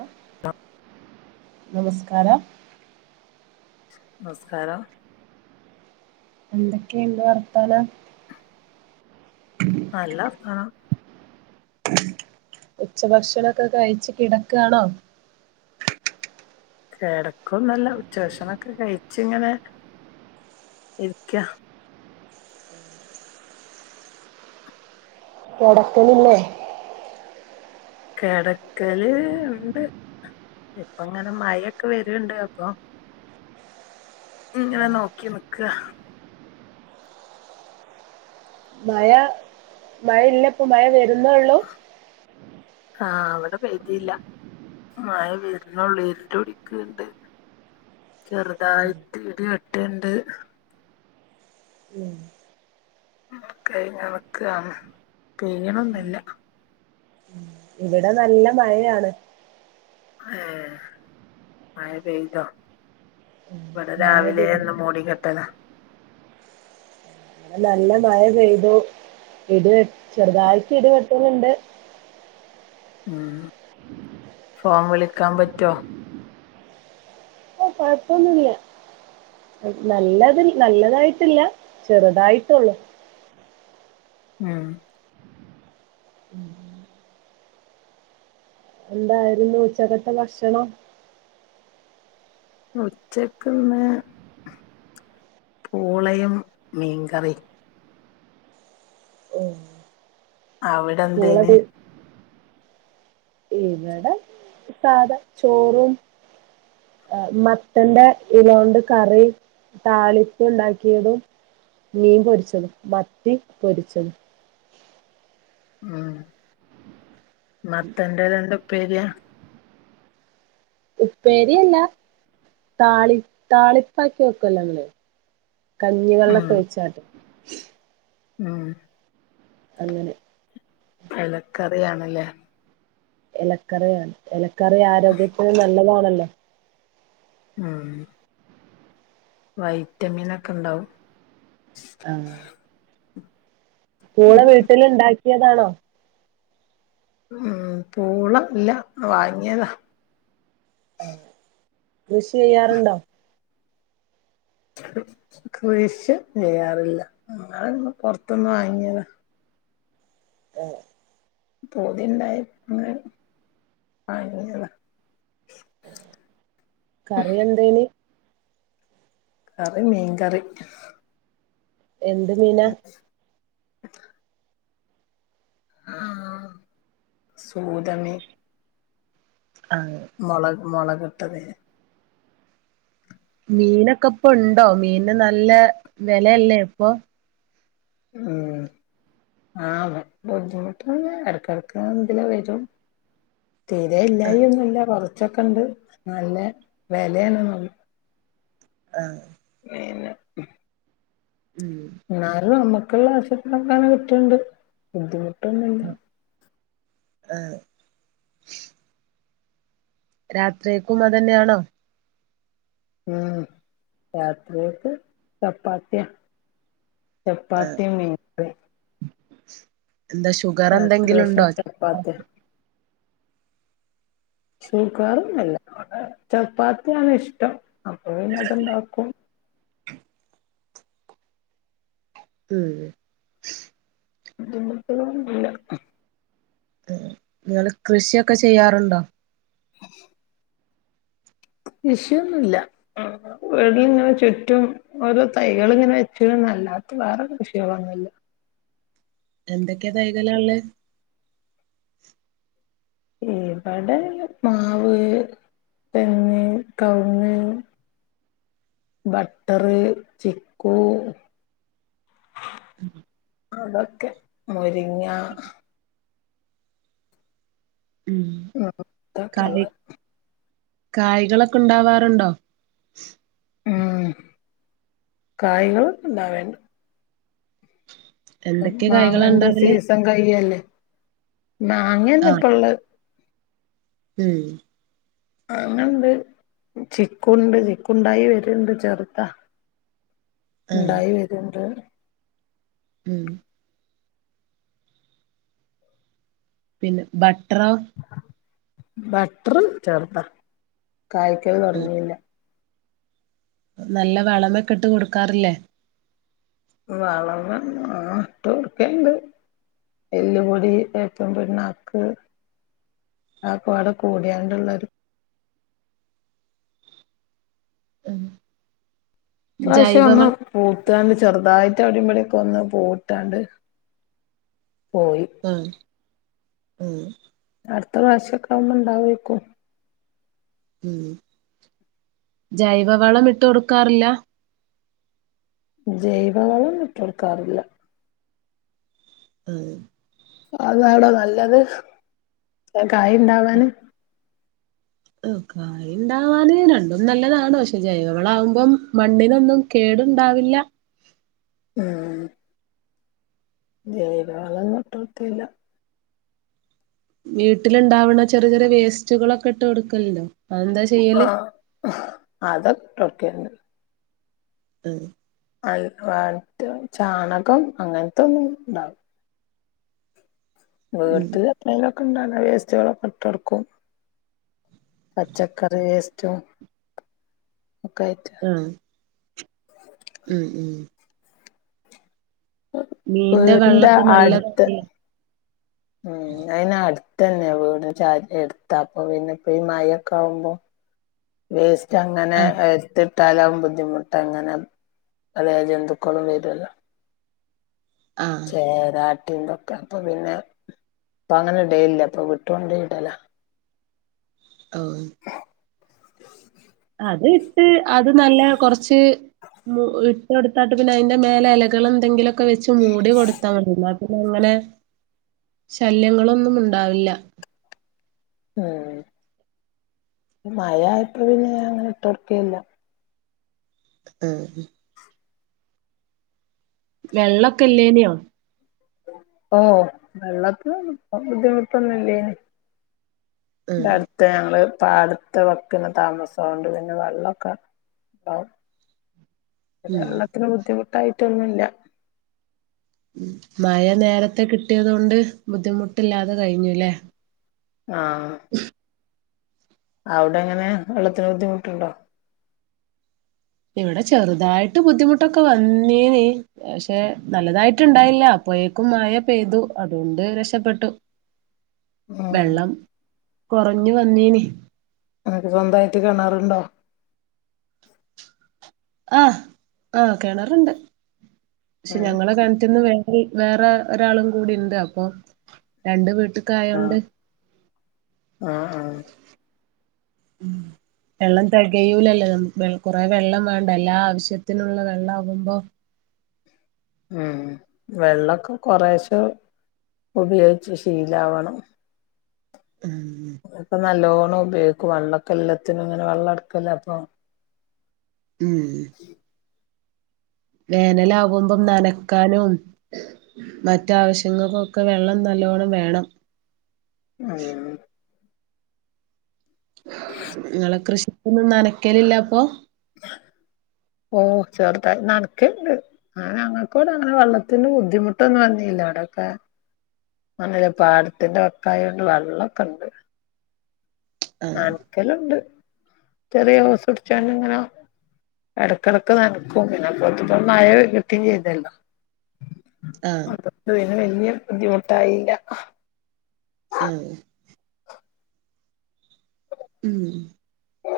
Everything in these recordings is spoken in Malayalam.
ആഹ് നമസ്കാരം നമസ്കാരം എന്തൊക്കെയുണ്ട് വർത്താനം നല്ല സ്ഥലം ഉച്ചഭക്ഷണൊക്കെ കഴിച്ചു കിടക്കാണോ കെടക്കുവൊന്നുവല്ല ഉച്ചഭക്ഷണം ഒക്കെ കഴിച്ച് ഇങ്ങനെ ഇരിക്കാ കിടക്കണില്ലേ? കെടക്കല് ഉണ്ട് ഇപ്പം അങ്ങനെ മഴയൊക്കെ വര്ണ്ട് അപ്പൊ ഇങ്ങനെ നോക്കി നിക്കാ മഴ മഴ ഇല്ലിപ്പോ മഴ വെ [unintelligible] ഉള്ളൂ ആഹ് ഇവിടെ പെയ്തീല്ല മഴ വരുന്നുള്ള് ഇരിട്ട് പിടിക്കുണ്ട് ഉം ചെറുതായിട്ട് ഇടി വെട്ടുണ്ട് ഉം കഴിഞ്ഞു ഒണക്കാണ് പിഴിയണൊന്നുമില്ല ഇവിടെ നല്ല മഴയാണ് ആഹ് മഴ പെയ്തോ ഇവിടെ മഴ രാവിലെ പെയ്തു എന്നും മൂടിക്കെട്ടലാ ആ നല്ല മഴ പെയ്തു ഇത് ചെറുതായിട്ട് ഇടിവെ ട്ടുന്നുണ്ട് ഉം ഫോൺ വിളിക്കാൻ പറ്റോ കൊഴപ്പൊന്നുമില്ല നല്ലത് നല്ലതായിട്ടില്ല ചെറുതായിട്ടുള്ളൂ ആഹ് എന്തായിരുന്നു ഉച്ചക്കലത്തെ ഭക്ഷണം ഉച്ചക്കിന്ന് പൂളയും മീൻകറീം ഉം അവിടെ പൂള എന്തേന് ഇവിടെ സാധാ ചോറും മത്തന്റെ ഇലകൊണ്ട് കറി താളിപ്പ് ഉണ്ടാക്കിയതും മീൻ പൊരിച്ചതും മത്തി പൊരിച്ചതും ഉം മത്തൻ്റെലണ്ട് പരിയ ഉപ്പേരിയല്ല താളി താളിപ്പാക്കി വെക്കല്ലോ നമ്മള് കഞ്ഞിവെള്ളമൊക്കെ ഒഴിച്ചാട്ട് ആഹ് അങ്ങനെ എലക്കറിയാണല്ലേ എലക്കറിയ എല ക്കറി ആരോഗ്യത്തിന് നല്ലതാണല്ലോ ലോ ആഹ് വൈറ്റമിൻ ഒക്കെ ഉണ്ടാവും ആഹ് മൂളെ വീട്ടിൽ ഉണ്ടാക്കി ക്കിയതാണോ ഉം പൂള ഇല്ല വാങ്ങിയതാ ആ കൃഷി ചെയ്യാറുണ്ടോ കൃഷി ചെയ്യാറില്ല അങ്ങനെ ഇന്നും പുറത്ത്ന്ന് വാങ്ങിയത ആഹ് പൂതിണ്ടായി ഇന്ന് വാങ്ങിയതാ കറി എന്തേന് കറി മീൻകറി എന്ത് മീന [unintelligible] ആ സൂതമി ആഹ് മുളകെട്ടത് മീനൊക്കെ ഇപ്പൊ ഉണ്ടോ മീന് നല്ല വിലയല്ലേ ഇപ്പൊ ഉം ആ ബുദ്ധിമുട്ട് ഇടക്കിടക്ക് എതിലാ വരും തീരെ ഇല്ലായി ഒന്നുല്ല കുറ കുച്ചൊക്കെണ്ട് നല്ല വെലയാണ് എന്നുള്ളു ആ പിന്നെ [unintelligible] ഉം ന്നാലും അമ്മ മക്കുള്ള [unintelligible] ക്കാനും കിട്ട്ണ്ട് ബുദ്ധിമുട്ട് ട്ടൊന്നുല്ല ആഹ് രാത്രിയേക്കും അതന്നെയാണോ? ഉം രാത്രിയക്ക് ചപ്പാത്തിയാ ചപ്പാത്തി മീൻകറി എന്താ ഷുഗർ എന്തെങ്കിലും ഉണ്ടോ ഭക്ഷണം ചപ്പാത്തിയാ സൂഗാറൊന്നുല്ല ചപ്പാത്തിയാണ് ഇഷ്ടം അപ്പൊ പിന്നെ അതുണ്ടാക്കും ഉം ബുദ്ധിമുട്ട് ഒന്നില്ല നിങ്ങൾ കൃഷിയൊക്കെ ചെയ്യാറുണ്ടോ കൃഷിയൊന്നുല്ല വീട്ടിലിങ്ങനെ ചുറ്റും ഓരോ തൈകളിങ്ങനെ വെച്ചുന്നല്ലാത്ത വേറെ കൃഷികളൊന്നുല്ല എന്തൊക്കെ തൈകളാ ഉള്ള ഇവിടെ മാവ്, തെങ്ങ്, കവ്ങ്ങ്, ബട്ടർ, ചിക്കു അതൊക്കെ മുരിങ്ങ ഉം കായ് [unintelligible] കായ്കളൊക്കെ ഉണ്ടാവാറുണ്ടോ ഉം കായകൾ ഉണ്ടാ വേണ്ട് എന്തൊക്കെ കായ്കളാ മാങ്ങന്റെ ഉണ്ടാകല് സീസൺ കൈയല്ലേ മാങ്ങന്നെ ആഹ് ഇപ്പ ഇള്ള ഉം മാങ്ങണ്ട്, ചിക്കുണ്ട് ചിക്കുണ്ടായി വരുണ്ട് ചെറുതാ ആഹ് ഉണ്ടായി വര്ണ്ട് ഉം പിന്നെ ബ ട്ടറോ ബട്ടർ ചെറുതാ കായ്ക്കൽ ഉം തുടങ്ങിയില്ല നല്ല വളമൊക്കെ ഇട്ട് കൊടുക്കാറില്ലേ വളമ ആ ഇട്ടു കൊടുക്കലുണ്ട് എല്ലപൊടി, വേപ്പും പിണ്ണാക്ക് അതൊക്കെ പാടെ കൂടിയാണ്ടുള്ളൊരു [inaudible] ഇപ്രാവശ്യം അമ്മ ജൈവവളം പോ ത്താണ്ട് ചെറുതായിട്ട് അവിടേം ഇവിടെ ഒക്കൊന്നു പൂവിട്ടാണ്ട് പോയി ഉം അടുത്ത പ്രാവശ്യ ഒക്കൊവമ്മ ഇണ്ടാവേക്കും ഉം ജൈവവളം ഇട്ട് കൊടുക്കാറില്ല ജൈവ വളൊന്നും ഇട്ടു കൊടുക്കാറില്ല അഹ് അതാട നല്ലത് കായ്ണ്ടാവാൻ മ് കായ്ണ്ടാവാന് രണ്ടും നല്ലതാണ് പക്ഷെ ജൈവവളാവുമ്പം മണ്ണിനൊന്നും കേടുണ്ടാവില്ല മ്മ്മ് ജൈവള ഇട്ട് കൊടുത്തില്ല വീട്ടിലുണ്ടാവണ ചെറിയ ചെറിയ വേസ്റ്റുകളൊക്കെ ഇട്ട് കൊടുക്കല് ണ്ടോ ആ ഹ് അത് ഒകെ ണ്ട് ഹ് അത് [unintelligible] ചാണകം അങ്ങനത്തൊന്നും ഇണ്ടാവും ഉം വീട്ടില് അത്രെന്നെ അല്ലതെ വേസ്റ്റുകളൊക്കെ ഇട്ട് കൊടുക്കും പച്ചക്കറി വേസ്റ്റും ഒക്കായിട്ട മ് മ്മ് മീന്റെ വീടിന്റെ വെള്ളൊക്കെ അടുത്ത് നല്ലതാണല്ലോ മ് അയിനടു തന്നെയ വീട് ചാരി എടുത്ത അപ്പൊ പിന്നെ ഇപ്പ ഈ മഴക്കെ ആവുമ്പോ വേസ് ക്ക് അങ്ങനെ ആഹ് [unintelligible] തല ബുദ്ധിമുട്ട് അങ്ങനെ അതായത് ജന്തുക്കളും വരൂല്ലൊ ആഹ് ചേര എന്തൊക്കെ പ്പൊപിന്നെ ഇപ്പ അങ്ങനെഡേല്ല പ ഇപ്പം വിട്ടുകൊണ്ടേയിടല ഓഹ് അത് ഇട്ട് അത് നല്ല കൊറച്ച് മു ഹ് ഇട്ടുകൊടുത്താട്ട് പിന്നെ അതിന്റെ മേലെ ഇലകൾ എന്തെങ്കിലും ക്കെ വെച്ച് മൂടി കൊടുത്താമതീ ന പിന്നങ്ങനെ ശല്യങ്ങളൊന്നും ഉണ്ടാവില്ല ഉം മഴ ആയപ്പോ പിന്നെഅങ്ങനെ ഇട്ടോടെക്കെയില്ല അഹ് ഹ് വെള്ളൊക്കെ ഇല്ലേനിയോ ഓ വെള്ളത്തിന് ബുദ്ധിമുട്ടൊന്നും ഇല്ലേനി ആഹ് ഇടടുത്ത് ഞങ്ങള് പ്പ അടുത്ത് വെക്കുന്ന താമസം അത് കൊണ്ട് പിന്നെ വെള്ളൊക്കെ ഉണ്ടാവും ഉം വെള്ളത്തിന് ബുദ്ധിമു ട്ടായിട്ടൊന്നുല്ല മഴ നേരത്തെ കിട്ടിയത് കൊണ്ട് ബുദ്ധിമുട്ടില്ലാതെ കഴിഞ്ഞുല്ലേ ആഹ് അവിടെ എങ്ങനെ വെള്ളത്തിന് ബുദ്ധിമുട്ടുണ്ടോ ഇവിടെ ചെറുതായിട്ട് ബുദ്ധിമുട്ടൊക്കെ വന്നിനി പക്ഷെ നല്ലതായിട്ടുണ്ടായില്ല അപ്പോഴേക്കും മഴ പെയ്തു അതുകൊണ്ട് രക്ഷപ്പെട്ടു ആഹ് വെള്ളം കൊറഞ്ഞു വന്നീന് അനക്ക് സ്വന്തമായിട്ട് കിണറുണ്ടോ ആഹ് ആഹ് കിണറുണ്ട് പക്ഷെ ആഹ് ഞങ്ങളെ കിണറ്റിന്ന് വേ വേറെ ഒരാളും കൂടി ഉണ്ട് അപ്പൊ രണ്ട് വീട്ട് ക്കായൊണ്ട് ആഹ് ആഹ് വെള്ളം തികയൂലല്ലേ നമുക്ക് കുറെ വെള്ളം വേണ്ടെ എല്ലാ ആവശ്യത്തിനുള്ള വെള്ളം ആകുമ്പോ ഉം വെള്ളോക്കെ കൊറെശെ ഉപയോഗിച്ച് ശീലാവണം ഉം ഇപ്പ നല്ലോ ഉപയോഗിക്കും വെള്ളൊക്കെ എല്ലാത്തിനും ഇങ്ങനെ വെള്ളം എടക്കല്ലേ അപ്പൊ ഉം വേനലാകുമ്പം നനക്കാനും മറ്റാവശ്യങ്ങൾക്കൊക്കെ വെള്ളം നല്ലോണം വേണം ആഹ് നിങ്ങളെ കൃഷി ഒന്നും നനക്കലില്ല അപ്പൊ ഓ ചെറുതായി നനയ്ക്കിണ്ട് അങ്ങനെ ഞങ്ങക്കിടെ അങ്ങനെ വെള്ളത്തിന്റെ ബുദ്ധിമുട്ടൊന്നും വന്നില്ല അവിടൊക്കെ പാടത്തിന്റെവടക്കായോണ്ട് വെള്ളമൊക്കെണ്ട് ആഹ് നനക്കലുണ്ട് ചെറിയ ഓസ് പിടിച്ചോണ്ട് ഇങ്ങനെ ഇടക്കിടക്ക് നനക്കും പിന്നെ അപ്പോഴേത്തേക്കും മഴ കിട്ടേ ചെയ്തല്ലോ ആഹ് ഇവിടെ വലിയ ബുദ്ധിമുട്ടായില്ല ആഹ് ഉം ഓ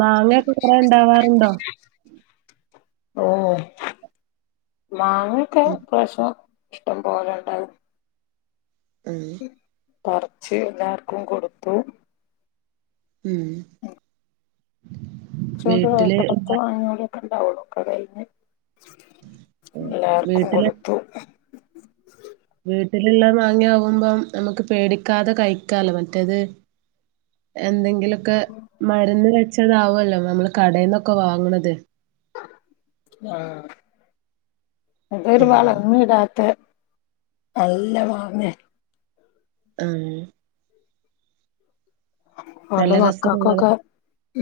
മാങ്ങയൊക്കെ കുറെ ഉണ്ടാവാറുണ്ടോ ഓ മാങ്ങയൊക്കെ ഉം ഇപ്രാവശ്യം ഇഷ്ടം പോലെണ്ടായി ഉം പറിച്ച് എല്ലാർക്കും കൊടുത്തു ഉം ച്ചോണ്ട് വീട്ടില് പോയിട്ട് പത്ത് മാങ്ങ [unintelligible] ഇണ്ടാവുളു കടയ്ന്ന് എല്ലാർക്കും വീട്ടില് കൊടുത്തു വീട്ടിലുള്ള മാങ്ങയാകുമ്പം നമുക്ക് പേടിക്കാതെ കഴിക്കാലോ മറ്റേത് എന്തെങ്കിലും ഒക്കെ മരുന്ന് ച്ചതാവുല്ലോ നമ്മള് കടേന്നൊക്കെ വാങ്ങ്ണത്. ആ ഉം [unintelligible] നല്ലവാംനേ ആഹ് അതോണ്ട് നല്ല രസമുള്ളതാ മക്കക്കൊക്കെ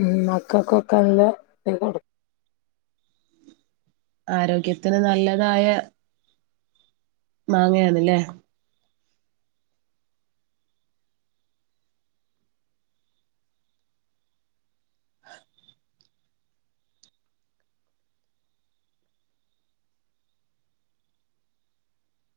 ഉം മക്കക്കൊക്കെ നല്ല ഇത് കൊടു ആരോഗ്യത്തിന് നല്ലതായ മാങ്ങയാണ്ല്ലേ